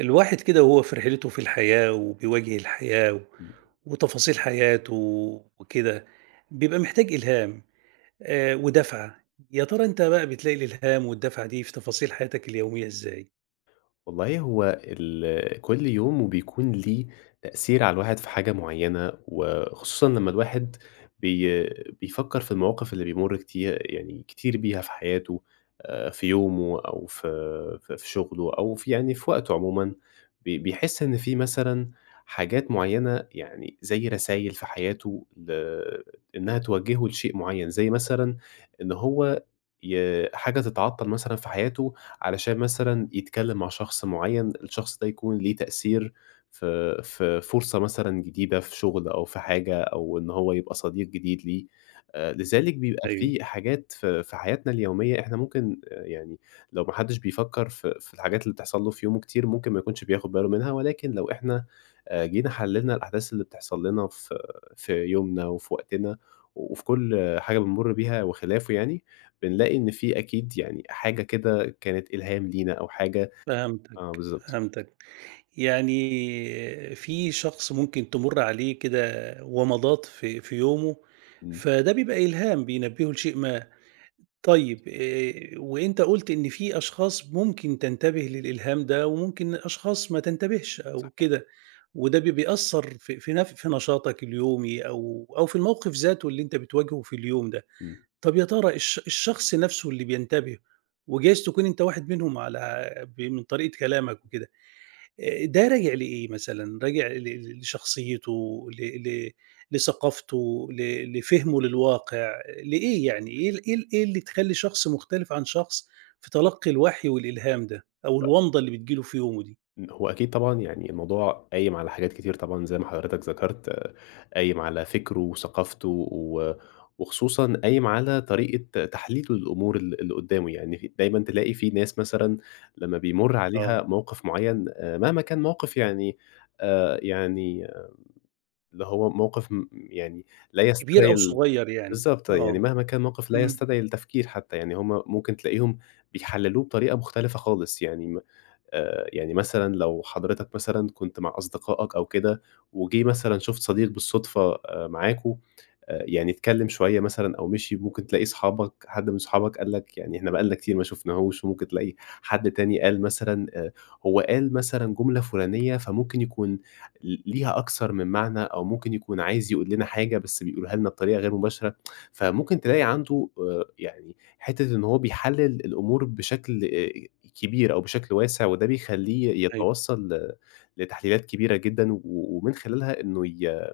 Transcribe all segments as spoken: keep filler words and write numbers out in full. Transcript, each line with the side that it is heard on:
right: الواحد كده وهو في رحلته في الحياة وبيواجه الحياة و-
left: إمم.
right: وتفاصيل حياته وكده بيبقى محتاج إلهام آه، ودفعة. يا ترى أنت بقى بتلاقي الإلهام والدفعة دي في تفاصيل حياتك اليومية إزاي؟
left: والله هو ال كل يوم وبيكون ليه تأثير على الواحد في حاجة معيّنة، وخصوصًا لمّا الواحد بي بيفكّر في المواقف اللي بيمُر كتير يعني كتير بيها في حياته، آآ، في يومه أو في في في شغله أو في يعني في وقته عمومًا. بي بيحس إن في مثلًا حاجات معيّنة يعني زي رسايل في حياته ل إنها توجّهه لشيء معيّن، زي مثلًا إن هو ي حاجة تتعطّل مثلًا في حياته علشان مثلًا يتكلّم مع شخص معيّن، الشخص ده يكون ليه تأثير في في فرصة مثلًا جديدة في شُغل أو في حاجة أو إن هو يبقى صديق جديد ليه. آآ لذلك بيبقى
right: أيوه.
left: في حاجات في في حياتنا اليومية إحنا ممكن، آآ يعني لو ما حدّش بيفكّر في في الحاجات اللي بتحصل له في يومه كتير، ممكن ما يكونش بياخُد باله منها، ولكن لو إحنا آآ جينا حلّلنا الأحداث اللي بتحصل لنا في في يومنا وفي وقتنا وفي كل حاجة بنمُر بيها وخلافه يعني، بنلاقي إن في أكيد يعني حاجة كده كانت إلهام لينا أو حاجة. آه،
right: فهمتك،
left: بالضبط.
right: فهمتك. يعني في شخص ممكن تمر عليه كده ومضات في في يومه،
left: إمم،
right: فده بيبقى إلهام بينبهه لشيء ما. طيب، آآ وأنت قُلت إن في أشخاص ممكن تنتبه للإلهام ده، وممكن أشخاص ما تنتبهش أو
left: صح،
right: كده، وده بي بيأثّر في في نف في نشاطك اليومي أو أو في الموقف ذاته اللي أنت بتواجهه في اليوم ده.
left: إمم،
right: طب يا ترى الش الشخص نَفْسه اللي بينتبه، وجايز تكون أنت واحد منهم، على ب من طريقة كلامك وكده، آآ ده راجع لإيه مثلًا؟ راجع ل ل لشخصيته، ل ل لثقافته، ل لفهمه للواقع، لإيه يعني؟ إيه ال إيه ال إيه اللي تخلّي شخص مختلف عن شخص في تلقّي الوحي والإلهام ده، أو الوَمضة اللي بتيجي له في يومه دي؟
left: إمم. هو أكيد طبعًا يعني الموضوع قايم على حاجات كتير طبعًا زي ما حضرتك ذكرت، قايم على فكره وثقافته، و وخصوصًا قايم على طريقة تحليله للأمور ال اللي قدّامه. يعني في دايمًا تلاقي في ناس مثلًا لمّا بيمُر
right: آه.
left: عليها موقف معيّن، آآ مهما كان موقف يعني، آآ يعني اللي هو موقف م يعني لا
right: كبير
left: يستدعي
right: أو
left: ال
right: صغير يعني؟
left: بالضبط، يعني
right: آه.
left: مهما كان موقف لا
right: إمم.
left: يستدعي التفكير حتى، يعني هم ممكن تلاقيهم بيحلّلوه بطريقة مختلفة خالص. يعني م آآ، يعني مثلًا لو حضرتك مثلًا كنت مع أصدقائك أو كده، وجِه مثلًا شُفت صديق بالصدفة آآ معاكم، آآ يعني اتكلّم شوية مثلًا أو مشي، ممكن تلاقي صحابك حد من صحابك قال لك يعني إحنا بقى لنا كتير ما شُفناهوش، وممكن تلاقي حد تاني قال مثلًا، آآ هو قال مثلًا جملة فُلانية، فممكن يكون ل ليها أكتر من معنى أو ممكن يكون عايز يقول لنا حاجة بس بيقولها لنا بطريقة غير مباشرة، فممكن تلاقي عنده، آآ يعني حتّة إن هو بيحلّل الأمور بشكل، آآ كبير أو بشكل واسع، وده بيخلّيه
right: أيوه.
left: يتوصّل ل لتحليلات كبيرة جدًا، و ومن خلالها إنه ي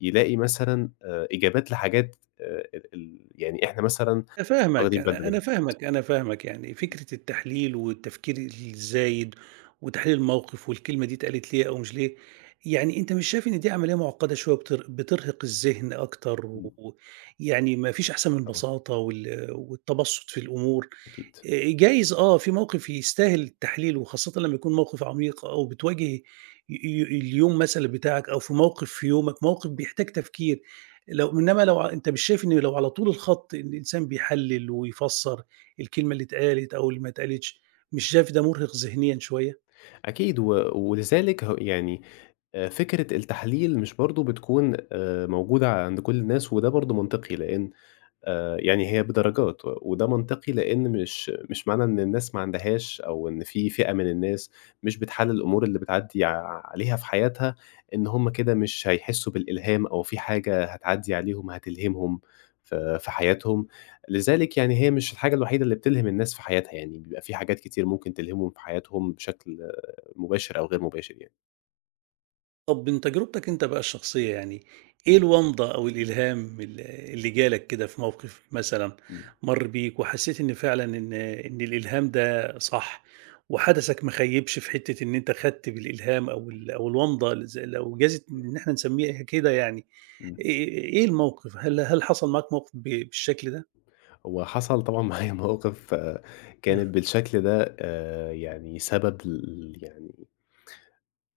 left: يلاقي مثلًا، آآ إجابات لحاجات، آآ ال ال يعني إحنا مثلًا
right: أنا
left: مش
right: فاهمك،
left: واخدين بالنا منها
right: أنا
left: بالضبط.
right: فاهمك، أنا فاهمك. يعني فكرة التحليل والتفكير الزايد وتحليل الموقف والكلمة دي اتقالت ليه أو مش ليه، يعني أنت مش شايف إن دي عملية معقدة شوية بتر بترهق الذهن أكتر
left: إمم،
right: و يعني ما فيش أحسن من
left: طبعًا،
right: البساطة وال والتبسط في الأمور؟
left: أكيد.
right: آآ جايز، آه، في موقف يستاهل التحليل، وخاصةً لمّا يكون موقف عميق أو بتواجه ي ي اليوم مثلًا بتاعك أو في موقف في يومك، موقف بيحتاج تفكير، لو إنّما لو ع أنت مش شايف إن لو على طول الخط إن الإنسان بيحلِّل ويفسّر الكلمة اللي اتقالت أو اللي ما اتقالتش، مش شايف ده مُرهق ذهنيًا شوية؟
left: أكيد و ولذلك ه يعني، آآ فكرة التحليل مش برضه بتكون، آآ موجودة عند كل الناس، وده برضه منطقي لإن، آآ يعني هي بدرجات، و وده منطقي لإن مش مش معنى إن الناس ما عندهاش أو إن في فئة من الناس مش بتحلّل الأمور اللي بتعدّي ع- عليها في حياتها، إن هم كده مش هيحسّوا بالإلهام أو في حاجة هتعدّي عليهم هتلهمهم في في حياتهم. لذلك يعني هي مش الحاجة الوحيدة اللي بتلهم الناس في حياتها يعني، بيبقى في حاجات كتير ممكن تلهمهم في حياتهم بشكل، آه، مباشر أو غير مباشر يعني.
right: طب من تجربتك أنت بقى الشخصية يعني، إيه الومضة أو الإلهام ال اللي جالك كده في موقف مثلًا
left: إمم،
right: مَر بيك، وحسيت إن فعلًا إن إن الإلهام ده صح، وحدسك ما خيّبش في حتة إن أنت خدت بالإلهام أو ال أو الومضة ال ز لو جازت إن إحنا نسميها كده يعني، إ
left: إمم.
right: إيه الموقف؟ هل هل حصل معاك موقف ب بالشكل ده؟
left: هو حصل طبعًا معايا مواقف، آه، كانت بالشكل ده، آآ يعني سبب ل يعني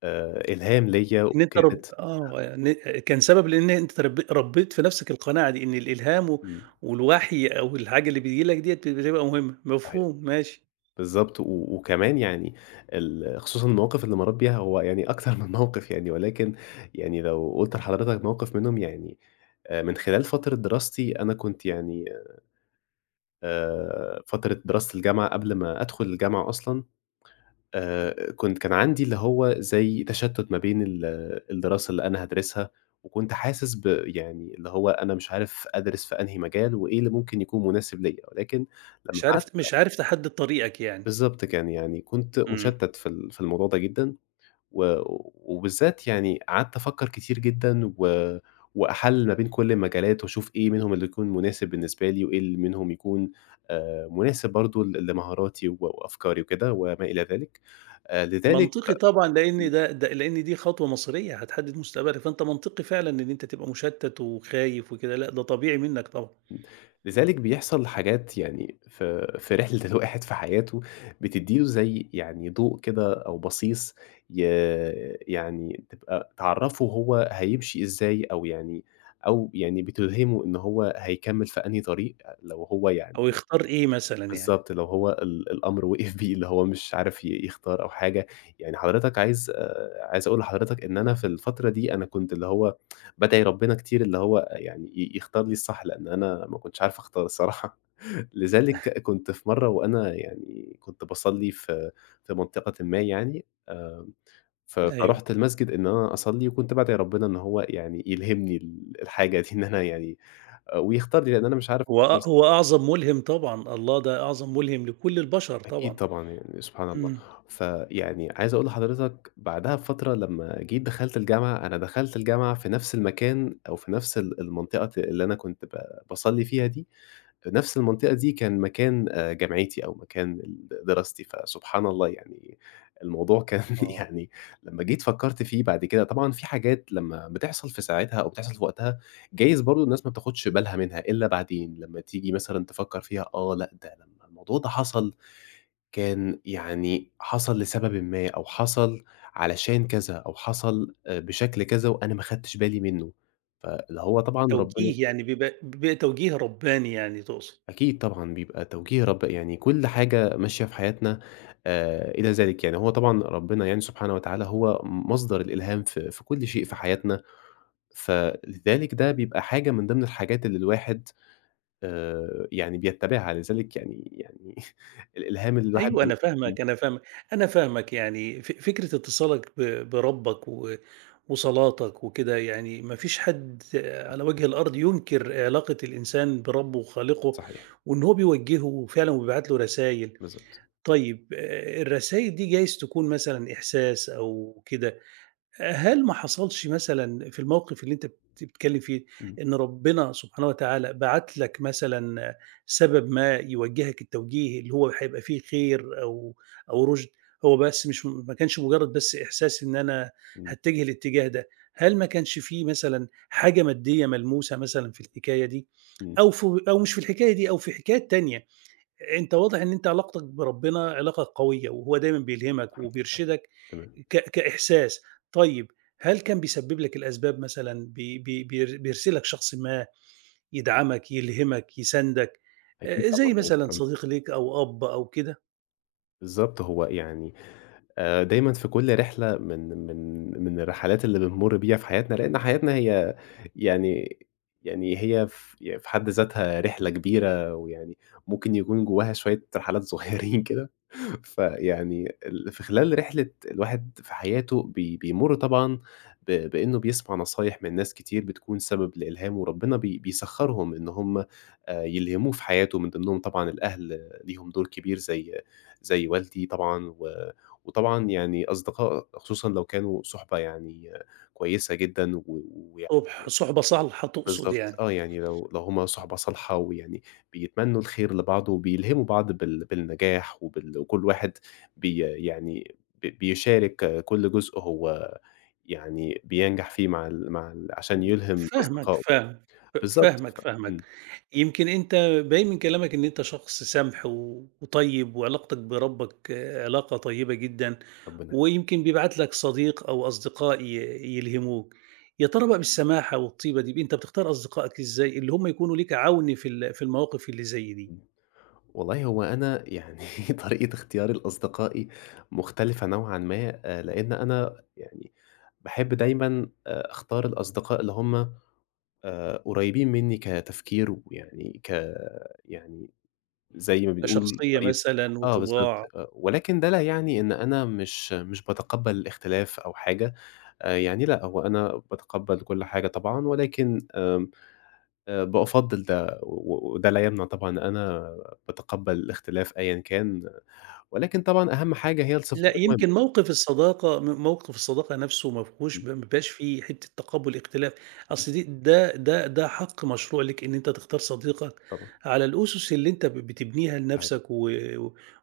left: آآ إلهام ليّا
right: إن أنت رب
left: وكانت.
right: آه، يعني كان سبب لإن أنت رب ربّيت في نَفْسك القناعة دي، إن الإلهام و
left: إمم،
right: والوحي أو الحاجة اللي بتيجي لك ديّة بتبقى مهمة،
left: صحيح،
right: مفهوم، ماشي.
left: بالضبط، و وكمان يعني ال خصوصًا المواقف اللي مرّيت بيها هو يعني أكتر من موقف يعني، ولكن يعني لو قُلت لحضرتك موقف منهم يعني، آآ من خلال فترة دراستي أنا كنت يعني، آآ فترة دراسة الجامعة قبل ما أدخل الجامعة أصلًا، آآ كنت كان عندي اللي هو زي تشتُّت ما بين ال الدراسة اللي أنا هادرسها، وكنت حاسس ب يعني اللي هو أنا مش عارف أدرس في أنهي مجال وإيه اللي ممكن يكون مناسب ليّا، ولكن لمّا
right: مش عارف
left: قعدت،
right: مش عارف تحدّد طريقك يعني.
left: بالضبط، كان يعني كنت
right: إمم.
left: مشتَّت في ال في الموضوع ده جدًا، و وبالذات يعني قعدت أفكّر كتير جدًا، و وأحلّل ما بين كل المجالات وأشوف إيه منهم اللي يكون مناسب بالنسبة لي وإيه اللي منهم يكون، آآ مناسب برضه ل لمهاراتي، و وأفكاري وكده وما إلى ذلك. آآ لذلك،
right: منطقي طبعًا، لإن ده ده لإن دي خطوة مصيرية هتحدّد مستقبلك، فأنت منطقي فعلًا إن أنت تبقى مُشتّت وخايف وكده، لأ ده طبيعي منّك طبعًا.
left: إمم، لذلك بيحصل حاجات يعني في في رحلة الواحد في حياته بتدّي له زي يعني ضوء كده أو بصيص، ي يعني تبقى تعرّفه هو هيمشي إزاي أو يعني، أو يعني بتلهمه إن هو هيكمّل في أنهي طريق لو هو يعني.
right: أو يختار إيه مثلًا يعني.
left: بالضبط، لو هو ال الأمر وقف بيه، اللي هو مش عارف ي يختار أو حاجة. يعني حضرتك عايز، آآ، عايز أقول لحضرتك إن أنا في الفترة دي أنا كنت اللي هو بادعي ربنا كتير، اللي هو يعني ي يختار لي الصح، لأن أنا ما كنتش عارف أختار الصراحة. لذلك كنت في مرة وأنا يعني كنت باصلّي في في منطقةٍ ما يعني، آآ، ف
right: أيوه.
left: فرُحت المسجد إن أنا أصلّي، وكنت بادعي ربنا إن هو يعني يلهمني ال الحاجة دي، إن أنا يعني، آه، ويختار لي، لأن أنا مش عارف.
right: هو أ هو أعظم مُلهم طبعًا، الله ده أعظم مُلهم لكل البشر
left: أكيد
right: طبعًا.
left: طبعًا يعني سبحان الله.
right: إمم.
left: فيعني عايز أقول لحضرتك بعدها بفترة لمّا جيت دخلت الجامعة، أنا دخلت الجامعة في نفس المكان أو في نفس ال المنطقة ت اللي أنا كنت ب باصلّي فيها دي. نفس المنطقة دي كان مكان، آآ جامعتي أو مكان ال دراستي. فسبحان الله يعني الموضوع كان
right: آه.
left: يعني لمّا جيت فكّرت فيه بعد كده، طبعًا في حاجات لمّا بتحصل في ساعتها أو بتحصل في وقتها، جايز برضه الناس ما بتاخدش بالها منها إلا بعدين، لمّا تيجي مثلًا تفكّر فيها، آه لأ، ده لمّا الموضوع ده حصل كان يعني حصل لسببٍ ما أو حصل علشان كذا أو حصل، آآ بشكل كذا وأنا ما خدتش بالي منّه. فاللي هو طبعًا ربنا،
right: توجيه يعني، بيبقى بيبقى توجيه ربّاني يعني تقصد.
left: أكيد طبعًا بيبقى توجيه رب يعني كل حاجة ماشية في حياتنا آآ إلى ذلك يعني. هو طبعًا ربنا يعني سبحانه وتعالى هو مصدر الإلهام في في كل شيء في حياتنا، فلذلك ده بيبقى حاجة من ضمن الحاجات اللي الواحد، آآ يعني بيتّبعها. لذلك يعني يعني الإلهام اللي الواحد
right: أيوه أنا
left: بي
right: فاهمك، أنا فاهمك، أنا فاهمك. يعني ف فكرة اتصالك ب بربّك و وصلاتك وكده، يعني ما فيش حد على وجه الأرض ينكر علاقة الإنسان بربّه وخالقه،
left: صحيح،
right: وإن هو بيوجّهه فعلًا وبيبعت له رسايل.
left: بالضبط.
right: طيب، آآ الرسايل دي جايز تكون مثلًا إحساس أو كده. هل ما حصلش مثلًا في الموقف اللي أنت بت بتتكلم فيه،
left: إمم،
right: إن ربنا سبحانه وتعالى بَعَت لك مثلًا سبب ما يوجّهك التوجيه اللي هو هيبقى فيه خير أو أو رُشد، هو بس مش ما كانش مجرّد بس إحساس إن أنا
left: إمم،
right: هاتجه الاتجاه ده، هل ما كانش في مثلًا حاجة مادية ملموسة مثلًا في الحكاية دي
left: إمم.
right: أو في أو مش في الحكاية دي أو في حكايات تانية؟ أنت واضح إن أنت علاقتك بربنا علاقة قوية، وهو دايمًا بيلهمك
left: الحمد لله،
right: وبيرشدك
left: تمام.
right: ك كإحساس. طيب، هل كان بيسبب لك الأسباب مثلًا، بي بي بير بيرسلك شخص ما يدعمك، يلهمك، يساندك،
left: أكيد
right: آآ زي مثلًا
left: طبعًا.
right: صديق ليك أو أب أو كده؟
left: بالضبط، هو يعني، آآ دايمًا في كل رحلة من من من الرحلات اللي بنمُر بيها في حياتنا، لإن حياتنا هي يعني، يعني هي ف يعني في حد ذاتها رحلة كبيرة، ويعني ممكن يكون جواها شوية رحلات صغيّرين كده، فيعني ال في خلال رحلة الواحد في حياته بي بيمُر طبعًا ب بإنه بيسمع نصايح من ناس كتير بتكون سبب لإلهام، وربنا بي بيسخّرهم إن هم، آآ يلهموه في حياته. من ضمنهم طبعًا الأهل ليهم دور كبير، زي زي والدي طبعًا، و وطبعًا يعني أصدقاء خصوصًا لو كانوا صُحبة يعني، آه، كويسة جدًا، و
right: صُبح
left: ويعني،
right: صُحبة صالحة تقصد
left: بالضبط،
right: يعني.
left: آه، يعني لو لو هم صُحبة صالحة ويعني بيتمنّوا الخير لبعض وبيلهموا بعض بال بالنجاح وبال وكل واحد بي يعني ب بيشارك، آه، كل جزء هو يعني بينجح فيه مع ال مع ال عشان
right: إمم.
left: يلهم
right: فاهمك،
left: أصدقائه.
right: فاهم ف
left: بالضبط،
right: فاهمك،
left: ف
right: فاهمك.
left: إمم.
right: يمكن أنت باين من كلامك إن أنت شخص سَمْح و وطيب، وعلاقتك بربّك علاقة طيبة جدًا،
left: ربنا.
right: ويمكن بيبعت لك صديق أو أصدقاء ي يلهموك. يا ترى بقى بالسماحة والطيبة دي، ب أنت بتختار أصدقائك إزاي اللي هم يكونوا ليك عَوْن في ال في المواقف اللي زي دي؟
left: إمم. والله هو أنا يعني طريقة اختياري لأصدقائي مختلفة نوعًا ما. آآ، لإن أنا يعني باحب دايمًا، آآ، أختار الأصدقاء اللي هم، آآ، قريبين مني كتفكير ويعني ك يعني زي ما بنقول
right: كشخصية
left: طريقة،
right: مثلًا
left: آه بالضبط،
right: وطباع؟
left: آه، ولكن ده لا يعني إن أنا مش مش باتقبّل الاختلاف أو حاجة. آآ، يعني لأ هو أنا باتقبّل كل حاجة طبعًا، ولكن، آمم، آآ، بأفضّل ده، و و- وده لا يمنع طبعًا أنا باتقبّل الاختلاف أيًا كان. ولكن طبعًا أهم حاجة هي الصفات
right: لأ،
left: المهمة.
right: يمكن موقف الصداقة، م موقف الصداقة نفسه ما
left: إمم،
right: فيهوش ما بيبقاش فيه حتّة تقبُّل اختلاف،
left: إمم،
right: أصل دي ده ده ده حق مشروع ليك إن أنت تختار صديقك
left: طبعًا.
right: على الأُسس اللي أنت ب بتبنيها
left: صحيح.
right: لنفسك و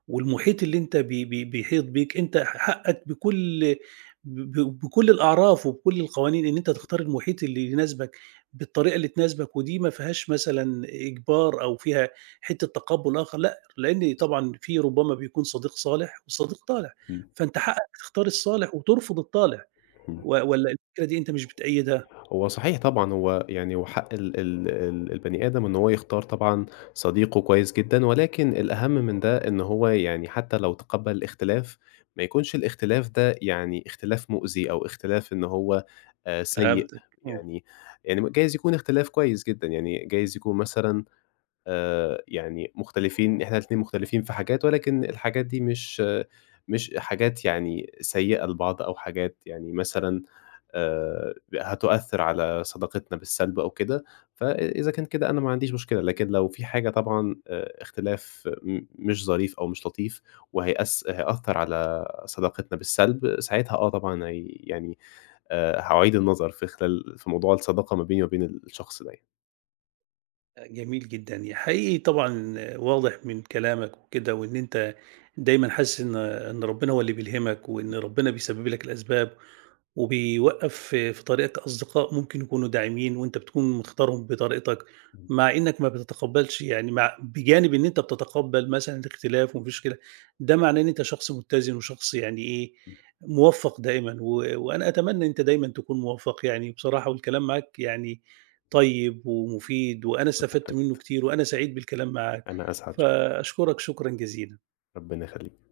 right: والمحيط اللي أنت بي بي بيحيط بيك، أنت حقّك بكل ب ب بكل الأعراف وبكل القوانين إن أنت
left: أكيد.
right: تختار المحيط اللي يناسبك بالطريقة اللي تناسبك، ودي ما فيهاش مثلًا إجبار أو فيها حتّة تقبُّل آخر، لأ، لإن طبعًا في ربما بيكون صديق صالح وصديق طالح،
left: إمم،
right: فأنت حقك تختار الصالح وترفض الطالع.
left: إمم.
right: و والّا الفكرة دي أنت مش بتأيدها؟
left: هو صحيح طبعًا، هو يعني وحق ال ال ال البني آدم إن هو يختار طبعًا صديقه كويس جدًا، ولكن الأهم من ده إن هو يعني حتى لو تقبّل الاختلاف، ما يكونش الاختلاف ده يعني اختلاف مؤذي أو اختلاف إن هو، آآ سيء.
right: فهمتك. إمم.
left: يعني يعني م جايز يكون اختلاف كويس جدًا، يعني جايز يكون مثلًا، آآ يعني مختلفين، إحنا الاتنين مختلفين في حاجات، ولكن الحاجات دي مش، آه، مش حاجات يعني سيئة لبعض أو حاجات يعني مثلًا، آآ هتؤثّر على صداقتنا بالسلب أو كده. فإذا كان كده أنا ما عنديش مشكلة، لكن لو في حاجة طبعًا، آآ اختلاف م مش ظريف أو مش لطيف وهيأث هيأثّر على صداقتنا بالسلب. ساعتها، آه، طبعًا هي يعني، آآ هاعيد النظر في خلال في موضوع الصداقة ما بيني وما بين الشخص ده يعني.
right: جميل جدًا، يا حقيقي طبعًا واضح من كلامك وكده وإن أنت دايمًا حاسس إن إن ربنا هو اللي بيلهمك، وإن ربنا بيسبب لك الأسباب، وبيوقّف في في طريقك أصدقاء ممكن يكونوا داعمين، وأنت بتكون مختارهم بطريقتك، مع إنّك ما بتتقبّلش يعني، مع بجانب إن أنت بتتقبّل مثلًا الاختلاف وما فيش كده، ده معناه إن أنت شخص متّزن وشخص يعني إيه، موفّق دايمًا، و وأنا أتمنى أنت دايمًا تكون موفّق يعني، بصراحة والكلام معاك يعني طيب ومفيد، وأنا استفدت منّه كتير وأنا سعيد بالكلام معاك،
left: أنا أسعد،
right: فأشكرك شكرًا جزيلًا.
left: ربنا يخليك.